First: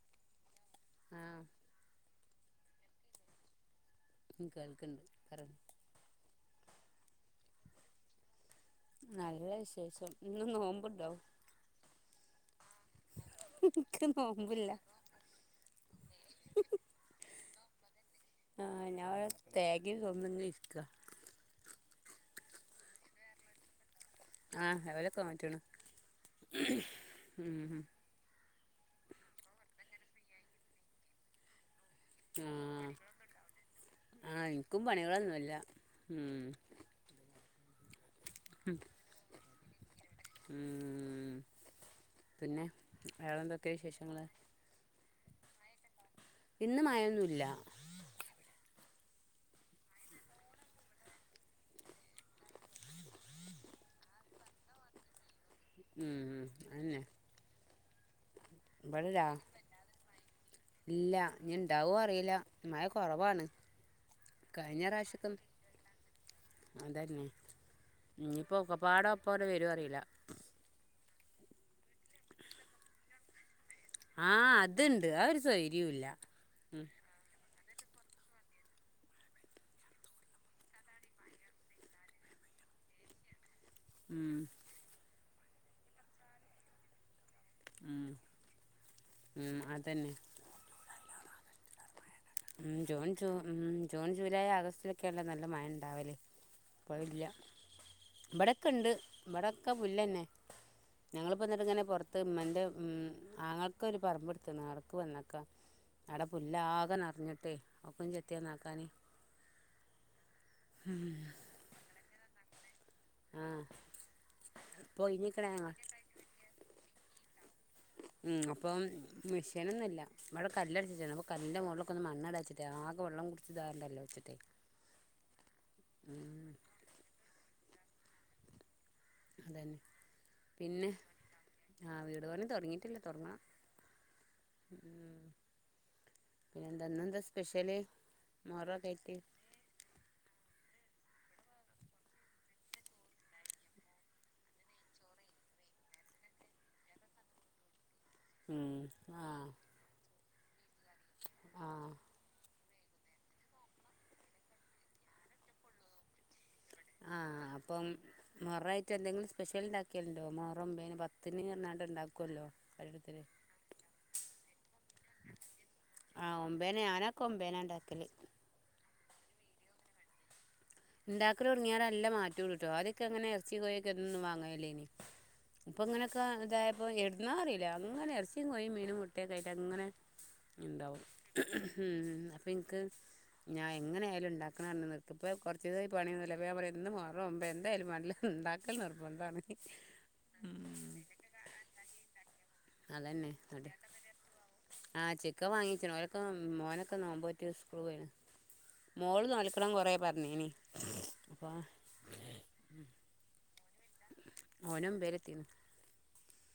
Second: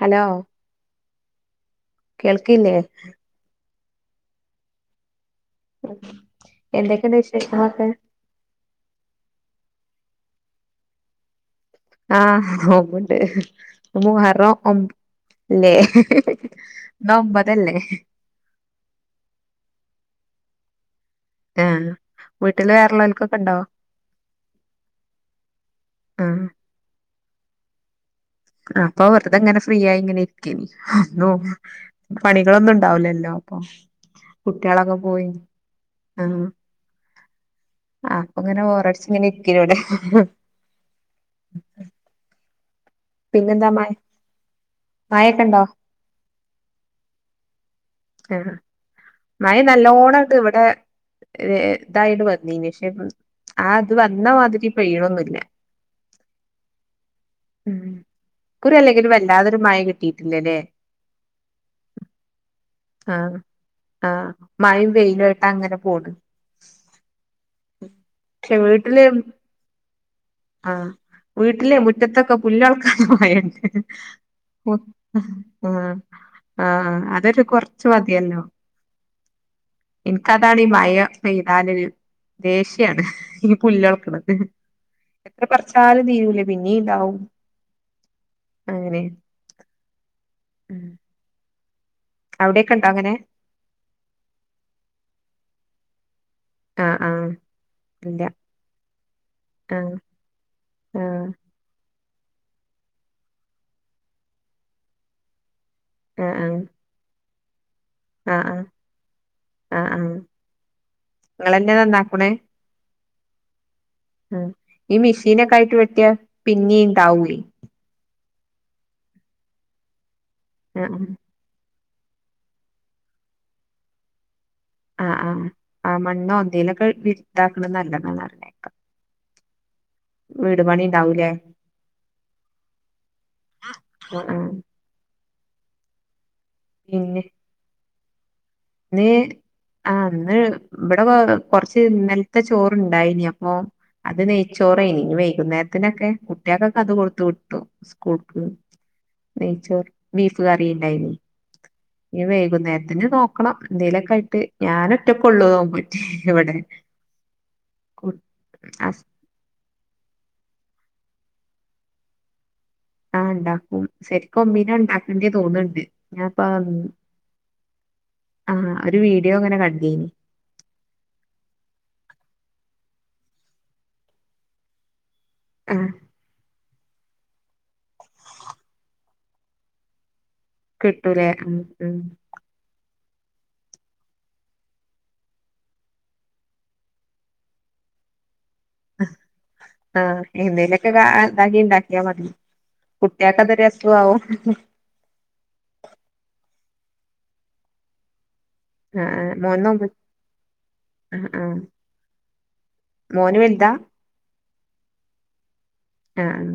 Hello ആഹ് കേൾക്കില്ലേ? കേൾക്കിണ്ട് പറ ഉം എന്തൊക്കെ ഇണ്ട് വിശേഷങ്ങളൊക്കെ? നല്ല വിശേഷം ഇങ്ങള് നോമ്പ്ണ്ടോ? ആഹ് നോമ്പണ്ട് ഇക്ക് നോമ്പില്ല [unintelligible] ഇല്ലേ ഇന്ന് ഒമ്പതല്ലേ. ആഹ് ഞാ ഇവടെ തേങ്ങെ ചൊമന്ന് ഇങ്ങനെ നിക്കാ. ആ വീട്ടില് വേറേ ഉല്ലോൽക്കൊക്കെണ്ടോ? ആഹ് അവരെക്കെ നോറ്റ്ണ് ആഹ് ഉം അപ്പൊ വെറുതെങ്ങനെ ഫ്രീ ആയി ഇങ്ങനെ ഇരിക്കിം. നോ പണികളൊന്നും ആഹ് ഉണ്ടാവലല്ലോ അപ്പൊ ആഹ് ഇൻക്കും കുട്ട്യേളൊക്കെ പോയി. പണികളൊന്നുല്ല ഉം ആഹ് ആഹ് അപ്പൊങ്ങനെ ബോറടിച്ച് ഇങ്ങനെ ഇരിക്കേനിവടെ ഉം പിന്നെ വേളെന്തൊക്കെ വിശേഷങ്ങള്? മാഴെക്കെണ്ടോ? ഇന്ന് മഴെന്നുല്ല. ആഹ് മഴ നല്ലോണ ഇങ്ങട്ട് വടെ ഇതായത് വന്നിനി ക്ഷെ ഉം ആത് വന്ന മാതിരി പെയ്യണൊന്നുല്ല. ഉം അന്നെ ഉം ഇക്കുറി ഇവടെ അല്ലെങ്കിലും രാ. വല്ലാതൊരു മഴ കിട്ടിയിട്ടില്ലല്ലേ ഇല്ല ഇഞ് ഇണ്ടാവോ അറീല്ല. മഴ ആഹ് കൊറവാണ് ആഹ് കഴിഞ്ഞ മഴും വെയിലു പ്രാവശ്യക്കെ ആയിട്ട അങ്ങനെ പോണ്. പക്ഷെ ഇനിപ്പോ വീട്ടില് ഒക്കെപ്പാട ഒപ്പാണ്ട് വരോ അറീ ആഹ് വീട്ടിലെ മുറ്റത്തൊക്കെ പുല്ലൊൾക്കാനാ [unintelligible] ആഹ് അതുണ്ട് ആ ഒരു [unintelligible] സ്വൈര്യവും ആഹ് ഇല്ല ഉം ആഹ് അതന്നെ കൊർ ച്ച് മതിയല്ലോ ഇൻക്കതാണ് ഈ മഴ പെയ്താല് ദേഷ്യാണ്. ഈ പുല്ലൊള്ക്കണ്ത് ഉം എത്ര പർച്ചാലും തീരൂലേ പിന്നീ ഇണ്ടാവും. അഹ്‌ അങ്ങനെ ഉം അതന്നെ ഉം അവിടെക്കെ ഉം ഇണ്ടോ ജൂൺ അങ്ങനെ ജൂ ഉം ജൂൺ ജൂലൈ ആഗസ്റ്റിലൊക്കെല്ലെ നല്ല മഴ ഇണ്ടാവല്. ആഹ് ആഹ് ഇല്ല ഇബടെക്കണ്ട് ഇബടൊക്കെ ആഹ് പുല്ലന്നെ ആഹ് ഞങ്ങള്പ്പത്ട്ട്ങ്ങനെ പൊർ അത്ത് ഇമ്മൻ്റെ ഉം ആങ്ങൾക്കൊരു പറമ്പ്ട്ത്ത്ണ് ആട്ക്ക്‌ വന്നക്കാ അട പുല്ലാക നർഞ്ഞിട്ട് ആ ആ ആ ആഹ് നിങ്ങളെന്നെ നന്നാക്കുണേ ആഹ് ഉം ഈ ഇപ്പൊ ഒഴിഞ്ഞിക്കണ ഞങ്ങൾ മിഷീനൊക്കായിട്ട് വെട്ടിയാ പിന്നീണ്ടാവുയ് ഉം അപ്പം മെഷീനൊന്നുല്ല ഇവടെ ആഹ് കല്ലടിച്ചിട്ടാണ് അപ്പ കല്ലിന്റെ മോൾള് ഒക്കൊന്ന് മണ്ണടാച്ചിട്ടെ ആകെവള്ളം കുടിച്ചിട്ട്താവണ്ടല്ലോച്ചിട്ടേ ആഹ് ആഹ് ആ മണ്ണോ എന്തേലൊക്കെ വിരു താക്കണത് നല്ലതാണ് അറിഞ്ഞേക്കാ അതന്നെ പിന്നെ ഉണ്ടാവൂലേ ആഹ് വീട് പണി തൊടങ്ങിട്ടില്ലേ തൊടങ്ങണം ആഹ് ആഹ് ഉം ഊം പിന്നെന്താ ഇന്നെന്താസ്പെഷ്യല് നീ ആ ന്ന് ഇബടെ കോ കൊർച്ച് ന്നൽത്തെ ചോറുണ്ടായിഞ്ഞു അപ്പൊ അത് നെയ്ച്ചോറെയ്നി ഇനി വൈകുന്നേരത്തിനൊക്കെ കുട്ട്യാക്കൊക്കെ അത് കൊടുത്തുവിട്ടു സ് കൂൾക്ക് ഉം ആഹ് നെയ്ച്ചോർ ബീഫ്കറി ഉണ്ടായിന് ആഹ് ഇനി വൈകുന്നേര് ത്തിന് നോക്കണം എന്തേലൊക്കെ ആയിട്ട് ഞാനൊറ്റക്കൊള്ളു നോമ്പോറ്റേ ഇവടെ ആഹ് അപ്പം മുഹറായിട്ട് ഹസ് എന്തെങ്കിലും സ്പെഷ്യൽ ണ്ടാക്കിയൽണ്ടോ മുഹറം ഒമ്പേനും പത് ത്തിന് അർഞ്ഞാണ്ട് ണ്ടാക്കുവല്ലോ ആഹ് ണ്ടാക്കും സെരിക്കും ഒമ്പീനാ ണ്ടാക്കണ്ടീ തോന്ന്ണ്ട് ആഹ് ഞാൻപ്പാ ആ ഉം ഒമ്പേന് ഞാനൊക്കെ ഒമ്പേനാ ഇണ്ടാക്കല് ആഹ് ഒരു വീഡിയോ അങ്ങനെ കണ്ടീന് ണ്ടാക്കലൊട്ങ്ങിയാരെ നല്ലമാറ്റൊണ്ട്ട്ടാ അത്യോക്കങ്ങനെ എർച്ചികോയിഒക്കെ എന്നും വാങ്ങലല്ലേയ്നി ഇപ്പൊ ആഹ് ഇങ്ങനൊക്കെ ഇതായപ്പൊ എട്ന്നാറീലാ അങ്ങനെ എർച്ചിം കോയിം മീനും മുട്ടയൊക്കായിട്ട് അങ്ങനെ ഇണ്ടാവും കിട്ടൂലേ ഉം ഉം അപ്പൊ ഇൻക്ക് ഞാൻ എങ്ങനെ ആയാലും ഉണ്ടാക്ക്ണാർഞ്ഞ് നിക്ക്പ്പോ കൊർ ച്ച്സായി പണിയൊന്നുല്ല അപ്പൊ ഞാൻ പറിയാ ഇന്ന് മുഹറം ഒമ്പേ എന്തായാലും മാണ്ടില്ല ണ്ടാ ആഹ് എന്തേലൊക്കെ കാ ആ ഇതാക്കിണ്ടാക്കിയാ മതി അതന്നെ കുട്ടികൾക്ക് അത് അതെ രസമാവും ആ ചിക്കൻ വാങ്ങിച്ചെണു ഓലൊക്കെ ഉം മോനൊക്കെ നോമ്പോറ്റ് സ്കൂൾപൊയിണ് മോള് ആഹ് മോന് നോൽക്കണം നോമ്പ് കൊറേ പർഞ്ഞീനി ആഹ് അപം ആഹ് മോന് വൽതാ? ഓനൊമ്പേലെത്തി ആഹ് ആഹ്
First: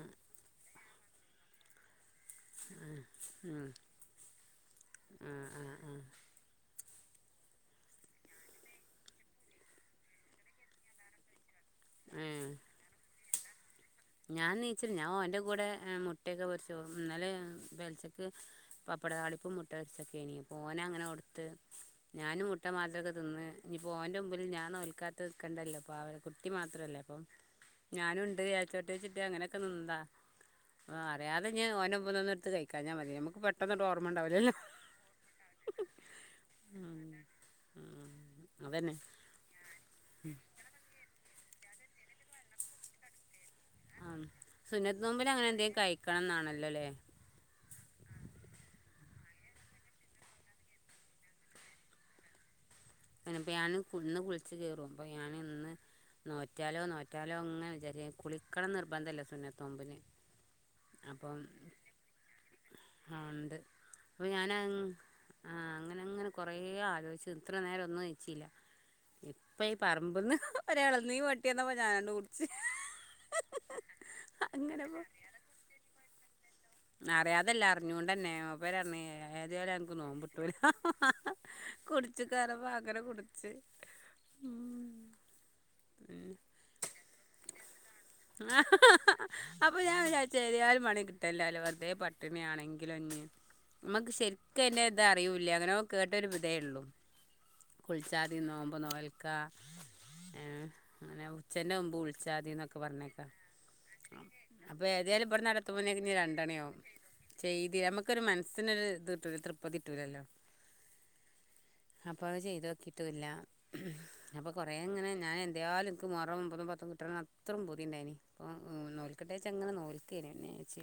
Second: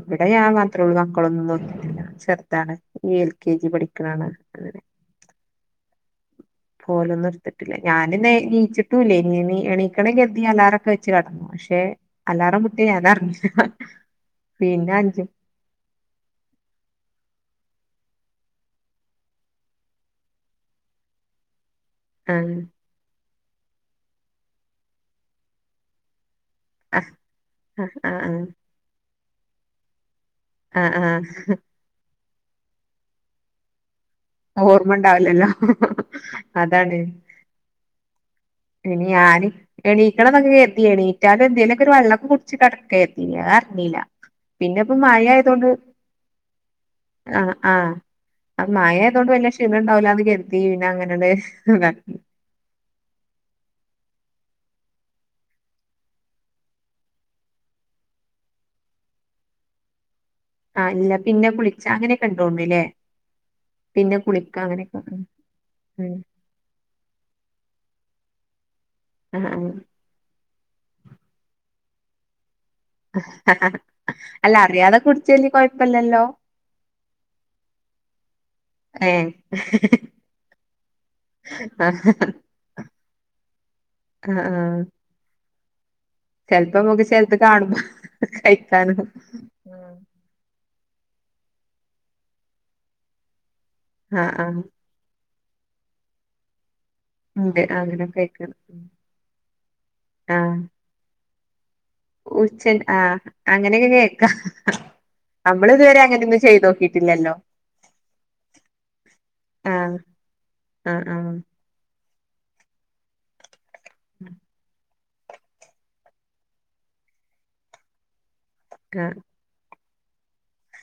ഇവിടെ യാൻ മാത്രേ ഉള്ളൂ മക്കളൊന്നും നോറ്റിട്ടില്ല. ചെറ്താണ്. ഈ എൽ കെ ജി പഠിക്ണാണ്. അങ്ങനെ ആഹ് പോലൊന്നു ട്ത്തിട്ടില്ല. ഞാന് ന്നെ നീച്ചിട്ടുംല്ലേനി. എണീ എണീക്കണം കെര്തി ഞാ അലാറൊക്കെ വെച്ച് കടന്നു. പക്ഷെ ഏഹ് ആ അലാറം മുട്ടിയെ ഞാനറിഞ്ഞി ഞാൻ നീച്ന് ഞാൻ ഓന്റെ കൂടെ മുട്ടൊക്കെ പൊരിച്ചു. ന്നെലെ ഞാ ബെ ച്ചക്ക് പപ്പട താളിപ്പും മുട്ട ഒര്ച്ചൊക്കേനി. പോ ഓനെങ്ങനെ കൊടുത്ത്. ഞാനും മുട്ട ആഹ് മാത്രൊക്കെ തിന്ന് ഞ്ഞിപ്പോ ഓന്റെ മുമ്പിൽ ഞാൻ നോൽക്കാത്ത്ക്കണ്ടല്ലോ പാവ കുട്ടി മാത്രല്ലേ അപ്പം ആഹ് ഞാനും ആഹ് ഉണ്ട് യാര്ചോട്ടെ ചിട്ടിയ അങ്ങനെയൊക്കെ നിന്നതാ ആഹ് അറിയാതെ ഞ് ഓന്റെ മുമ്പ്ന്ന് ഒന്നും എടുത്ത് കഴിക്കാ ഞ്ഞാ മതി. നമുക്ക് പെട്ടെന്നട്ട് ഓ അഹ് ഓർമണ്ടാവ് ലല്ലോ അതാണ് അതന്നെ ഇനി യാന് എണീക്കണന്നൊക്കെ കര്തിയേണീ അ അതെന്തേലൊക്ക ഒരു വെള്ളംക്ക കുടിച്ചട്ടിടക്ക എത്തി ആ സുനത്ത് നുമമ്പിൽ അങ്ങനെ എന്തെും കഴിക്കണംന്നാണല്ലോല്ലേ ആഹ ആ മായായതോൊണ്ട് വല്ല ക്ഷീണ ഉണ്ടാവല അത് കരുത്തി പിന്നെ അങ്ങനെയണ്ട് പ്പോ ഞാൻന്ന് കുളിച്ചച്ച് കയറും അപ്പോ ഞാൻ ഇന്ന് നോറ്റാലോ നോറ്റാലോ അങ്ങനെ വിചരി കുളിക്കണം നിർബന്ധല്ല സുന്നത്തോമ്പിന് ആ ഇല്ല പിന്നെ വിളിച്ച അങ്ങനെ കണ്ടോണ്ടല്ലേ അപ്പൊ ഞാന ആഹ അങ്ങനെ ഉം അങ്ങനെ കൊറേ ആലോചിച്ചു ഇത്ര നേരം ഒന്ന് വെച്ച ആഹ് ഇപ്പം ഈ പറമ്പിൽന്ന് ഒര ഇളുന്ന വട്ടിന്നപ്പോൾ ഞാനണ്ട് കുടിച്ച് അല്ല അങ്ങനെ അറിയാതെ പോ കുടിച്ചല്ല കൊഴപ്പില്ലല്ലോ അറിയാതല്ല അറിഞ്ഞോൊണ്ട്ന്നെ പേര് ഏഹ് ഏതലും എനിക്ക് നോന്ന്പിട്ടൂല ആഹ് കുടിച്ചു കറ വങ്ങന കുടച്ച്ു ആഹ ആഹ ആ കഴിക്കാനും അപ്പൊ ഞാൻ ആഹ് വിചാരിച്ച ആ ഒരു മണി കിട്ടല്ല വെതെ പട്ടിണി ആണെങ്കിലും ഒ നമുക്ക് ആഹ് ശരിക്കും എത അറിയൂല്ലേ അങ്ങനെ കേട്ടൊരു വിധയേയള്ളൂ ഉണ്ട് അങ്ങനെ കുളിച്ചാതി കേക്കണം നോമ്പ് നോൽക്ക ആ അങ്ങനെ ചെ മുമ്പ് ഉച്ച വിളിച്ചാൽ അ ആ അങ്ങനെയൊക്കെ കേൾക്കാം ഏതാലും ഇവിടെ നമ്മൾ ഇതുവരെ ഇതുബേക്കും രണ്ടു അങ്ങനെയൊന്നും ചെയ്ത് മണിയാവും നോക്കിട്ടില്ലല്ലോ ചെയ്തില്ല നമുക്കൊരു മനസ്സിനൊ ഒരു ഇത് കിട്ടൂ തൃപ്തി കിട്ടൂലല്ലോ ആഹ ആഹ അപ്പൊ അത് ചെയ്ത് നോക്കിട്ടില്ല അപ്പൊ കൊറ എങ്ങനെ ഞാന എന്താലുംനിക്ക് മറുമ മുതും പത്തും കിട്ട അത്രയും പുതിയ ഉണ്ടായിന് ആഹ് ആഹ് ആ നൂൽക്കട്ടെ വെച്ചങ്ങനെ നൂൽക്കേനന്നെന്നാച്ച്.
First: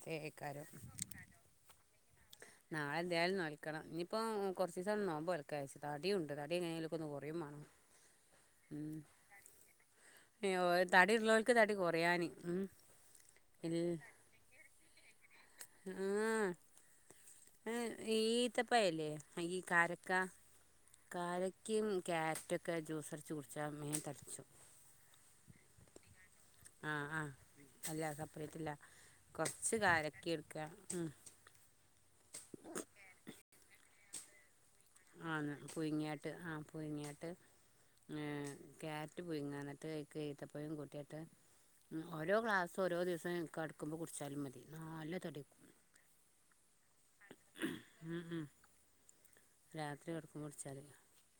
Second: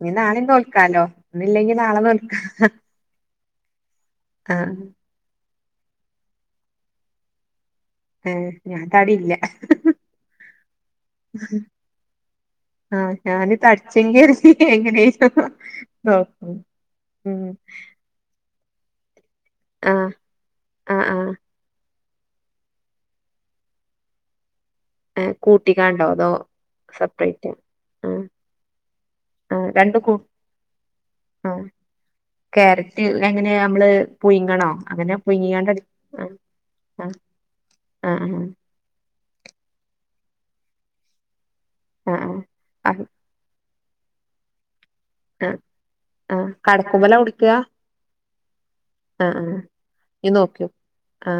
ഇനി നാളെയും തോൽക്കാലോ. ഇന്നില്ലെങ്കി നാളെ തോൽക്ക വെക്കണം. ഇനിയിപ്പോ കൊറച്ചുവ്‌സം നോമ്പനോൽക്ക തടിയൊണ്ട്. തടിയെങ്ങനെ ഒന്ന്കൊറെയുമാറണം. ഹ് ഞാൻ താടിയില്ല തടി ഉള്ളവർക്ക് തടി കുറയാൻ ആഹ് ഞാന് തടിച്ചെങ്കി എനിക്കെങ്ങനേലും [unintelligible] ഏഹ് ഈ ഈത്തപ്പഴല്ലേ. ഈ ആ കാരക്ക. ആ ആ കാരക്കയും ക്യാരറ്റൊക്കെ ജ്യൂസടിച്ചുടിച്ചാൽ മേൻ തടിച്ചു. ഏ കൂട്ടിക്കാണ്ടോ അതോ ആഹ് ആഹ് സെപ്പറേറ്റ് ആ അല്ല സപ്പെറേറ്റല്ല. ആ രണ്ട് കൂ ഉം ആ ക്യാരറ്റ് എങ്ങനാ നമ്മള്. പുഴുങ്ങണോ? അങ്ങനെ ആന്ന് പുഴുങ്ങിക്കാണ്ട് അടി- പുഴുങ്ങ്യാട്ട് ആ ആ പുഴുങ്ങ്യാട്ട്. ആ ആ ങ് കാര്യാറ്റ് പുഴുങ്ങാനത്തേ. ഈത്തപ്പഴോം കൂട്ടിയിട്ട് ഉം ആ ഓരോ ക്ലാസ്സും ആ ആ ഓരോ ദിവ്സവും കെടക്കുമ്പോൾ കുടിച്ചാലും മതി. നല്ല തടി ആഹ് വെക്കും ആഹ് കടക്കുമ്പോലാ കുടിക്ക്യാ ഉം ഉം ആഹ് ആഹ് ആഹ് രാത്രി നീ കിടക്കുമ്പോ നോക്ക്യോ കുടിച്ചാല് ആ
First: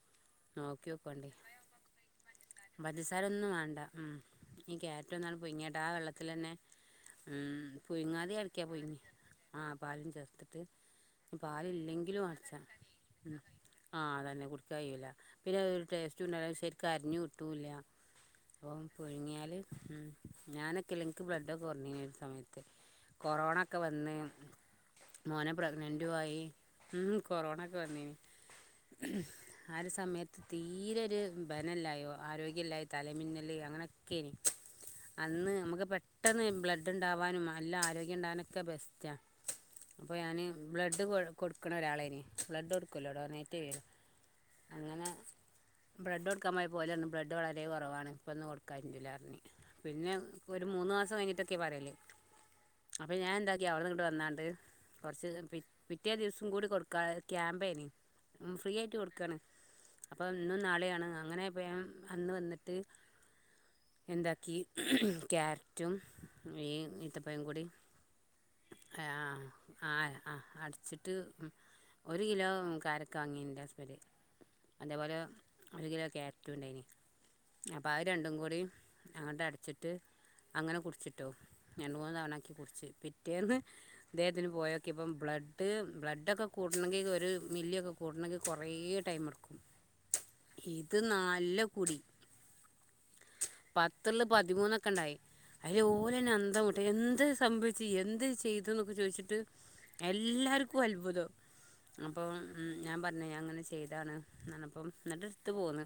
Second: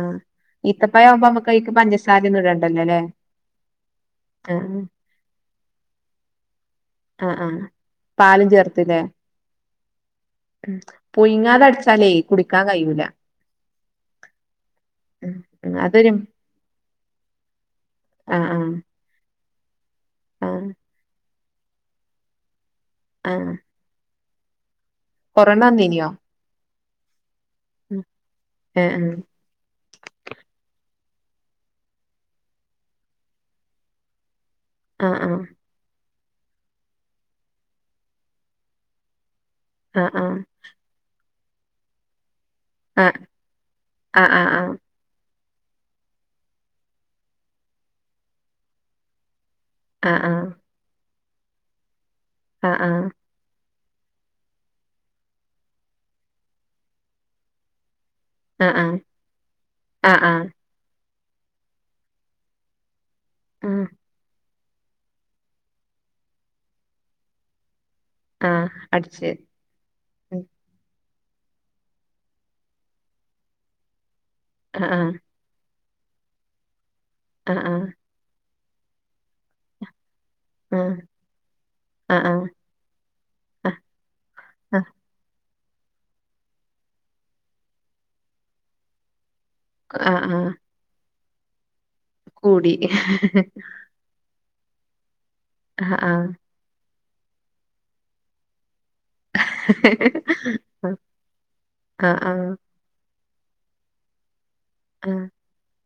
നോക്കി നോക്കോണ്ടി ഇത്തപ്പഴയാവുമ്പോമ്മക്കാക്ക് പഞ്ചസാരയൊന്നും ഇടേണ്ട. പഞ്ചസാര ഒന്നും വേണ്ട ഉം. ഈ ആഹ് ക്യാരെറ്റൊന്നാൾ പുഴങ്ങിട്ക ആ വെള്ളത്തിലന്നെ. ആഹ് ആഹ് പാലും ചേർത്തില്ലേ. ആ പാലും ചേർത്തിട്ട് ഉം പുഴുങ്ങാതെ അടിച്ചാലേ പാലില്ലെങ്കിലും അടച്ചാ കുടിക്കാൻ കഴിയൂല ആ അതന്നെ കുറുക്കാകയില്ല. ഉം പിന്നെ ഉം അരു അതൊരു ടേസ്റ്റുന്നെ ശെരിക്കരഞ്ഞുട്ടും. ആഹ് ഓ പുഴുങ്ങിയാല് ഉം ആഹ് ആഹ് ഞാനൊക്കെലെനിക്ക് ബ്ലഡൊക്കെ കുറഞ്ഞിന്നുന്നൊരു സമയത്ത്. ആഹ് കൊറോണക്കെ വന്ന് മോനെ കൊറോണ വന്നീനിയോ പ്രഗ്നന്റുയായി ഉം കൊറോണ ഒക്കെ ഉം. വന്നന് ഏഹ് ഏഹ് ആയൊരു സമയത്ത് തീരെ ഒരു ബനല്ലായോ. ആരോഗ്യമില്ലായി. തലമിന്നല് അങ്ങനെയൊക്കെയനി ആഹ് അന്ന് നമ്മക്ക് പെ പെട്ടെന്ന് ബ്ലഡ് ഉണ്ടാവാനും നല്ല ആരോഗ്യം ഉണ്ടകാനെക്കെ ബെസ്റ്റാ. അപ്പൊ ആഹ് ഞാന് ബ്ലഡ് കൊ കൊടുക്കണ ഒരാളേന്. ബ്ലഡ് കൊടുക്കുല്ലോ. ആഹ് ഡൊണേറ്റ് ചെയ്യു. ആഹ് ആഹ് അങ്ങനെ ബ്ലഡ്ഡ് കൊടുക്കാൻ പോയപ്പൊ ഓല് റഞ്ഞു ബ്ലഡ് വളരെ കൊറവാണ്. ഇപ്പൊന്ന് കൊടുക്കാറ്റൂലറഞ്ഞു പിന്നെ ആഹ് ആഹ് ഒരു മൂന്ന് മാസം കഴി തൊക്കെ പറേല്. ആഹ് അപ്പ ഞാനെന്താ യ്യ് അവ്ട്ന്ന്ങ്ങ്ട്ട് വന്നാണ്ട്. കൊറച്ചീസം പി പിറ്റേ ദിവസം കൂടി കൊടുക്കായ ക്യാമ്പേന്. ആഹ് ആഹ് ആഹ് ഫ്രീയായിറ്റ് കൊടുക്കാണ്. ആഹ് ആഹ് ആഹ് അപ്പം ആഹ് ഇന്നും നാളെയാണ്. അങ്ങനേപ്പൊ ഞാൻ അന്ന് വന്നിട്ട്. ആഹ് എന്താക്കി ക്യാരറ്റും ഈ ഇത്തപ്പയോം കൂടി ആ അടിച്ച് ഉം ത്ത് ഉം ഒരു കിലോ കാരക്ക വാങ്ങിന്റെ ഹസ്ബന്റ് ആഹ് അതേപോലെ. ഒരു കിലോ ക്യാരറ്റുണ്ടായിന് ആഹ് ആഹ് അപ്പഹ് രണ്ടും കൂടി അങ്ങോട്ടടച്ചിട്ട്. അങ്ങനെ ആഹ് കുടിച്ചിട്ടോ. രണ്ട് മൂന്ന് ആഹ് ആഹ് തവണാക്കി കുടിച്ച്. പിറ്റേന്ന് ആഹ് ഇദ്ദേഹത്തിന് ആഹ് പോയോക്കിയപ്പം ബ്ലഡ്. ഡ് ബ്ലഡൊക്കെ കൂടണെങ്കി ഒരു മില്ലിയൊക്കെ കൂടണെങ്കി കൊറേ ടൈമുടുക്കും. അ അ ആ ല്ലക്കുടി കൂടി ഒക്കെണ്ടായി. അയിലോലെന്നന്ധം വിട്ട്. എന്ത് സംഭവിച്ച് എന്ത് ചെയ് തുന്നൊക്കെ ചോയ്ച്ചിട്ട് എല്ലാർക്കും അൽഭുതം. അപ്പോ ഞാൻ പറ ന്ന് ഞാങ്ങനെ ചെയ്താണ്ന്ന്റഞ്ഞപ്പോം ന്നിട്ട് ടുത്ത് പോന്ന്.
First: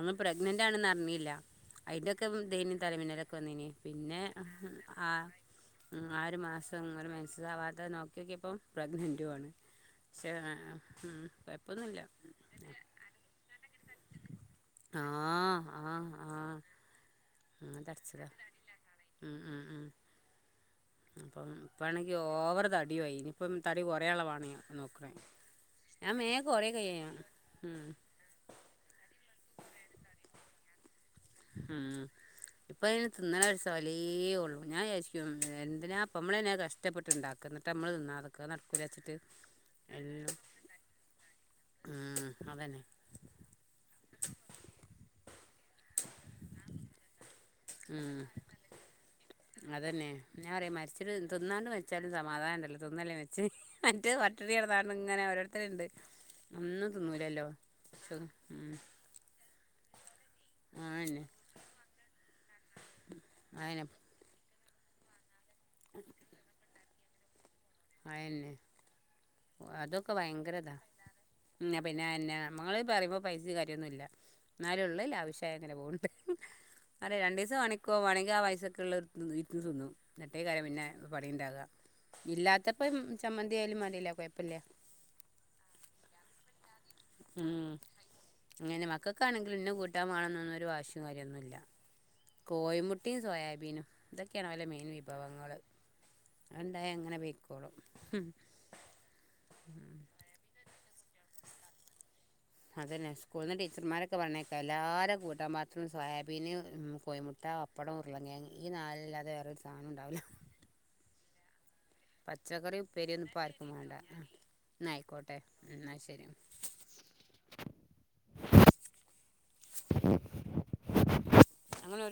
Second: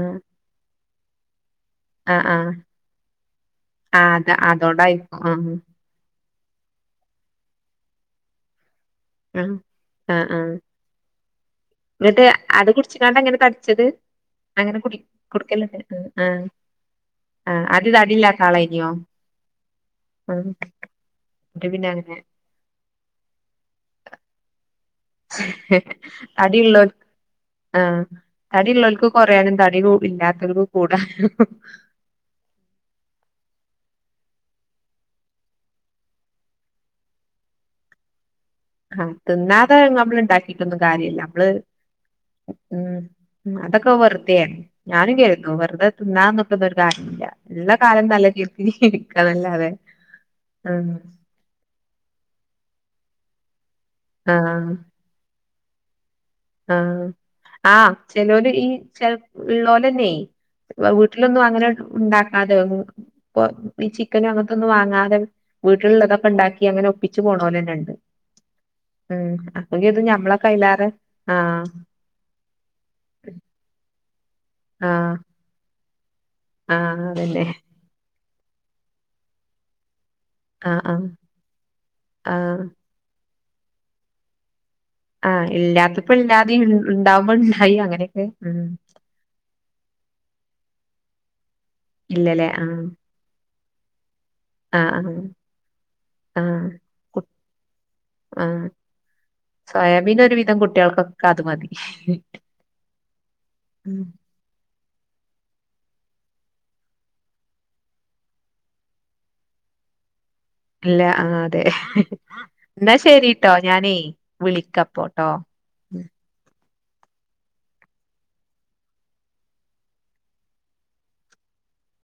അന്ന് പ്രഗ്നന്റാ ണെന്നറിഞ്ഞില്ല. ആ അയിന്റോക്കെ ആ ദേനു തലമിന്നലൊക്കെ വന്നേന ആ പിന്നെ അത് ആ അതോണ്ടായിരിക്കും ഉം. ആയൊരുമാസം ങ്ങനെ മെൻസസാവാതെ നോക്കിയോക്കിപ്പം പ്രഗ്നൻറ്റുആ ണ്. അ ആ ന്നിട്ട് അത് കുടിച്ച്ങ്ങാണ്ടങ്ങനെ തടിച്ചത്. ങ്ങനെ കുടി ആ കുടിക്കല്ണ്ട് എ ആ ആ അങ്ങനെ ആദ്യ തടില്ലാത്ത ആളായിനിയോ തടിച്ചതാ ഉം അപ്പം ഇപ്പാണെങ്കി ഓവർ തടിയുവായി. ന് ഇപ്പം തടി കൊറയാളവാണ്യ നോക്കണെ ഞാൻ വേം കൊറേക്കെ യ്യും ഉം തടി ള്ളോൽക്ക് കൊറയാനും തടി കൂടി ഇല്ലാത്തോൽക്ക് ഉം ഇപ്പയിന് തിന്ന്ണൊരു സലീ ഒ തു ഞാവിജാരിച്ചും എന്തിനാപ്പ മ്മളന്നെ കഷ്ടപ്പെട്ടുണ്ടാക്ക ന്നിട്ട് നമ്മള് തിന്നാതെ ആ തിന്നാതെ നമ്മള് ണ്ടാക്കിട്ടൊന്നും കാര്യല്ല നമ്മള് ഉം, അതന്നെ ഉം ഉം അതൊക്കെ വെർതേണ് ഞാനുംകരുതും വെർതെ തിന്നാന്നുട്ടൊന്നൊരു കാര്യോല്ല. ഉം അതന്നെ ഞാറയാ ഉം മരിച്ചിട്ട് തിന്നാണ്ട് മരിച്ചാലും സമാധാനൊണ്ടല്ലോ. ഇതൊന്നല്ല വെച്ചെ മറ്റെത് പട്ടിണി കെടന്നാണ്ട്ങ്ങനെ ഓരോരുത്തര്ണ്ട്. ആ ആ സു- ചെലോര് ഈ ഉം, ചെല ഉള്ളോലെന്നേ ഇപ്പൊ താ അതന്നെ വീട്ടിലൊന്നും അങ്ങനെ ഉണ്ടാക്കാതെ പ്പൊ അതന്നെ ഈ ചിക്കനും അങ്ങൻ ത്ത്ന്ന്‌ വാങ്ങാതെ വീട്ടിലുള്ളതൊക്കെണ്ടാക്കി അങ്ങനെ ഒപ്പിച്ച് പോണോല്ണ്ട് ണ്ട് അതന്നെ ഉം അപ്പെക്കിത് ഞമ്മളെക്കയ്യിലേറെ ന്നെ പിന്നെ അയെന്നെ നമ്മള് പറയുമ്പോ പൈസീ കാര്യോന്നുല്ല ന്നാലും ഇള്ളെ ആഹ് ലാവിഷായി ങ്ങനെ പോണ് ആഹ് അല്ലേ അതന്നെ രണ്ടീസണിക്കോവാണെങ്കി ആ പൈസക്ക്‌ള്ളതിരുന്ന് തിന്നും മറ്റേകാര്യം ആഹ് പിന്നെ ആഹ് പണിണ്ടാക ഇല്ലാ ആഹ് ചമ്മന്തിയാലും മതിലേ കൊയപ്പല്ല ആ ഇല്ലാത്തപ്പ ഇല്ലാതേം ഇണ്ടാവുമ്പോ ഉം ഇണ്ടായിം അങ്ങനൊക്കെ ഉം ഇഷ്ടമാണെന്നൊന്നൊരു വാശീ കാര്യൊന്നുല്ല. ഇല്ലല്ലേ ആഹ് കോയിമുട്ടിം സോയാബീനും ഇത ക്കെയാണോലെ ആഹ് മെയിൻ ആഹ് വിഭവങ്ങള് ആഹ് അത്ണ്ടായൽ അങ്ങനെ കു വെയ്ക്കോളും. ആഹ് സോയാബീൻ ഒരു വിധം കുട്ടികൾക്കൊക്കെ അത് മതി. അതന്നെ സ്കൂളിന്ന്‌ ഉം ടീച്ചർമാരക്കെ പറണേക്കാ എല്ലാ ല്ലെ കൂട്ടാ പാത്രം സോയാബീന്, കോയ്മുട്ട, അപ്പടം, ഉരുളങ്കിഴങ്ങ് ഈ നാലല്ലാതെ വേറൊരു സാനോ ണ്ടാവില്ല. അല്ല ആ അതെ. പച്ചക്കറിയും എന്നാ ഉപ്പേരിന്നും ഇപ്പ ശരിട്ടോ ആർക്കും വേണ്ട ഞാനേ വിളിക്കപ്പോട്ടോ എന്നായിക്കോട്ടെ എന്ന ശരി. [unintelligible] ഞങ്ങളോരോ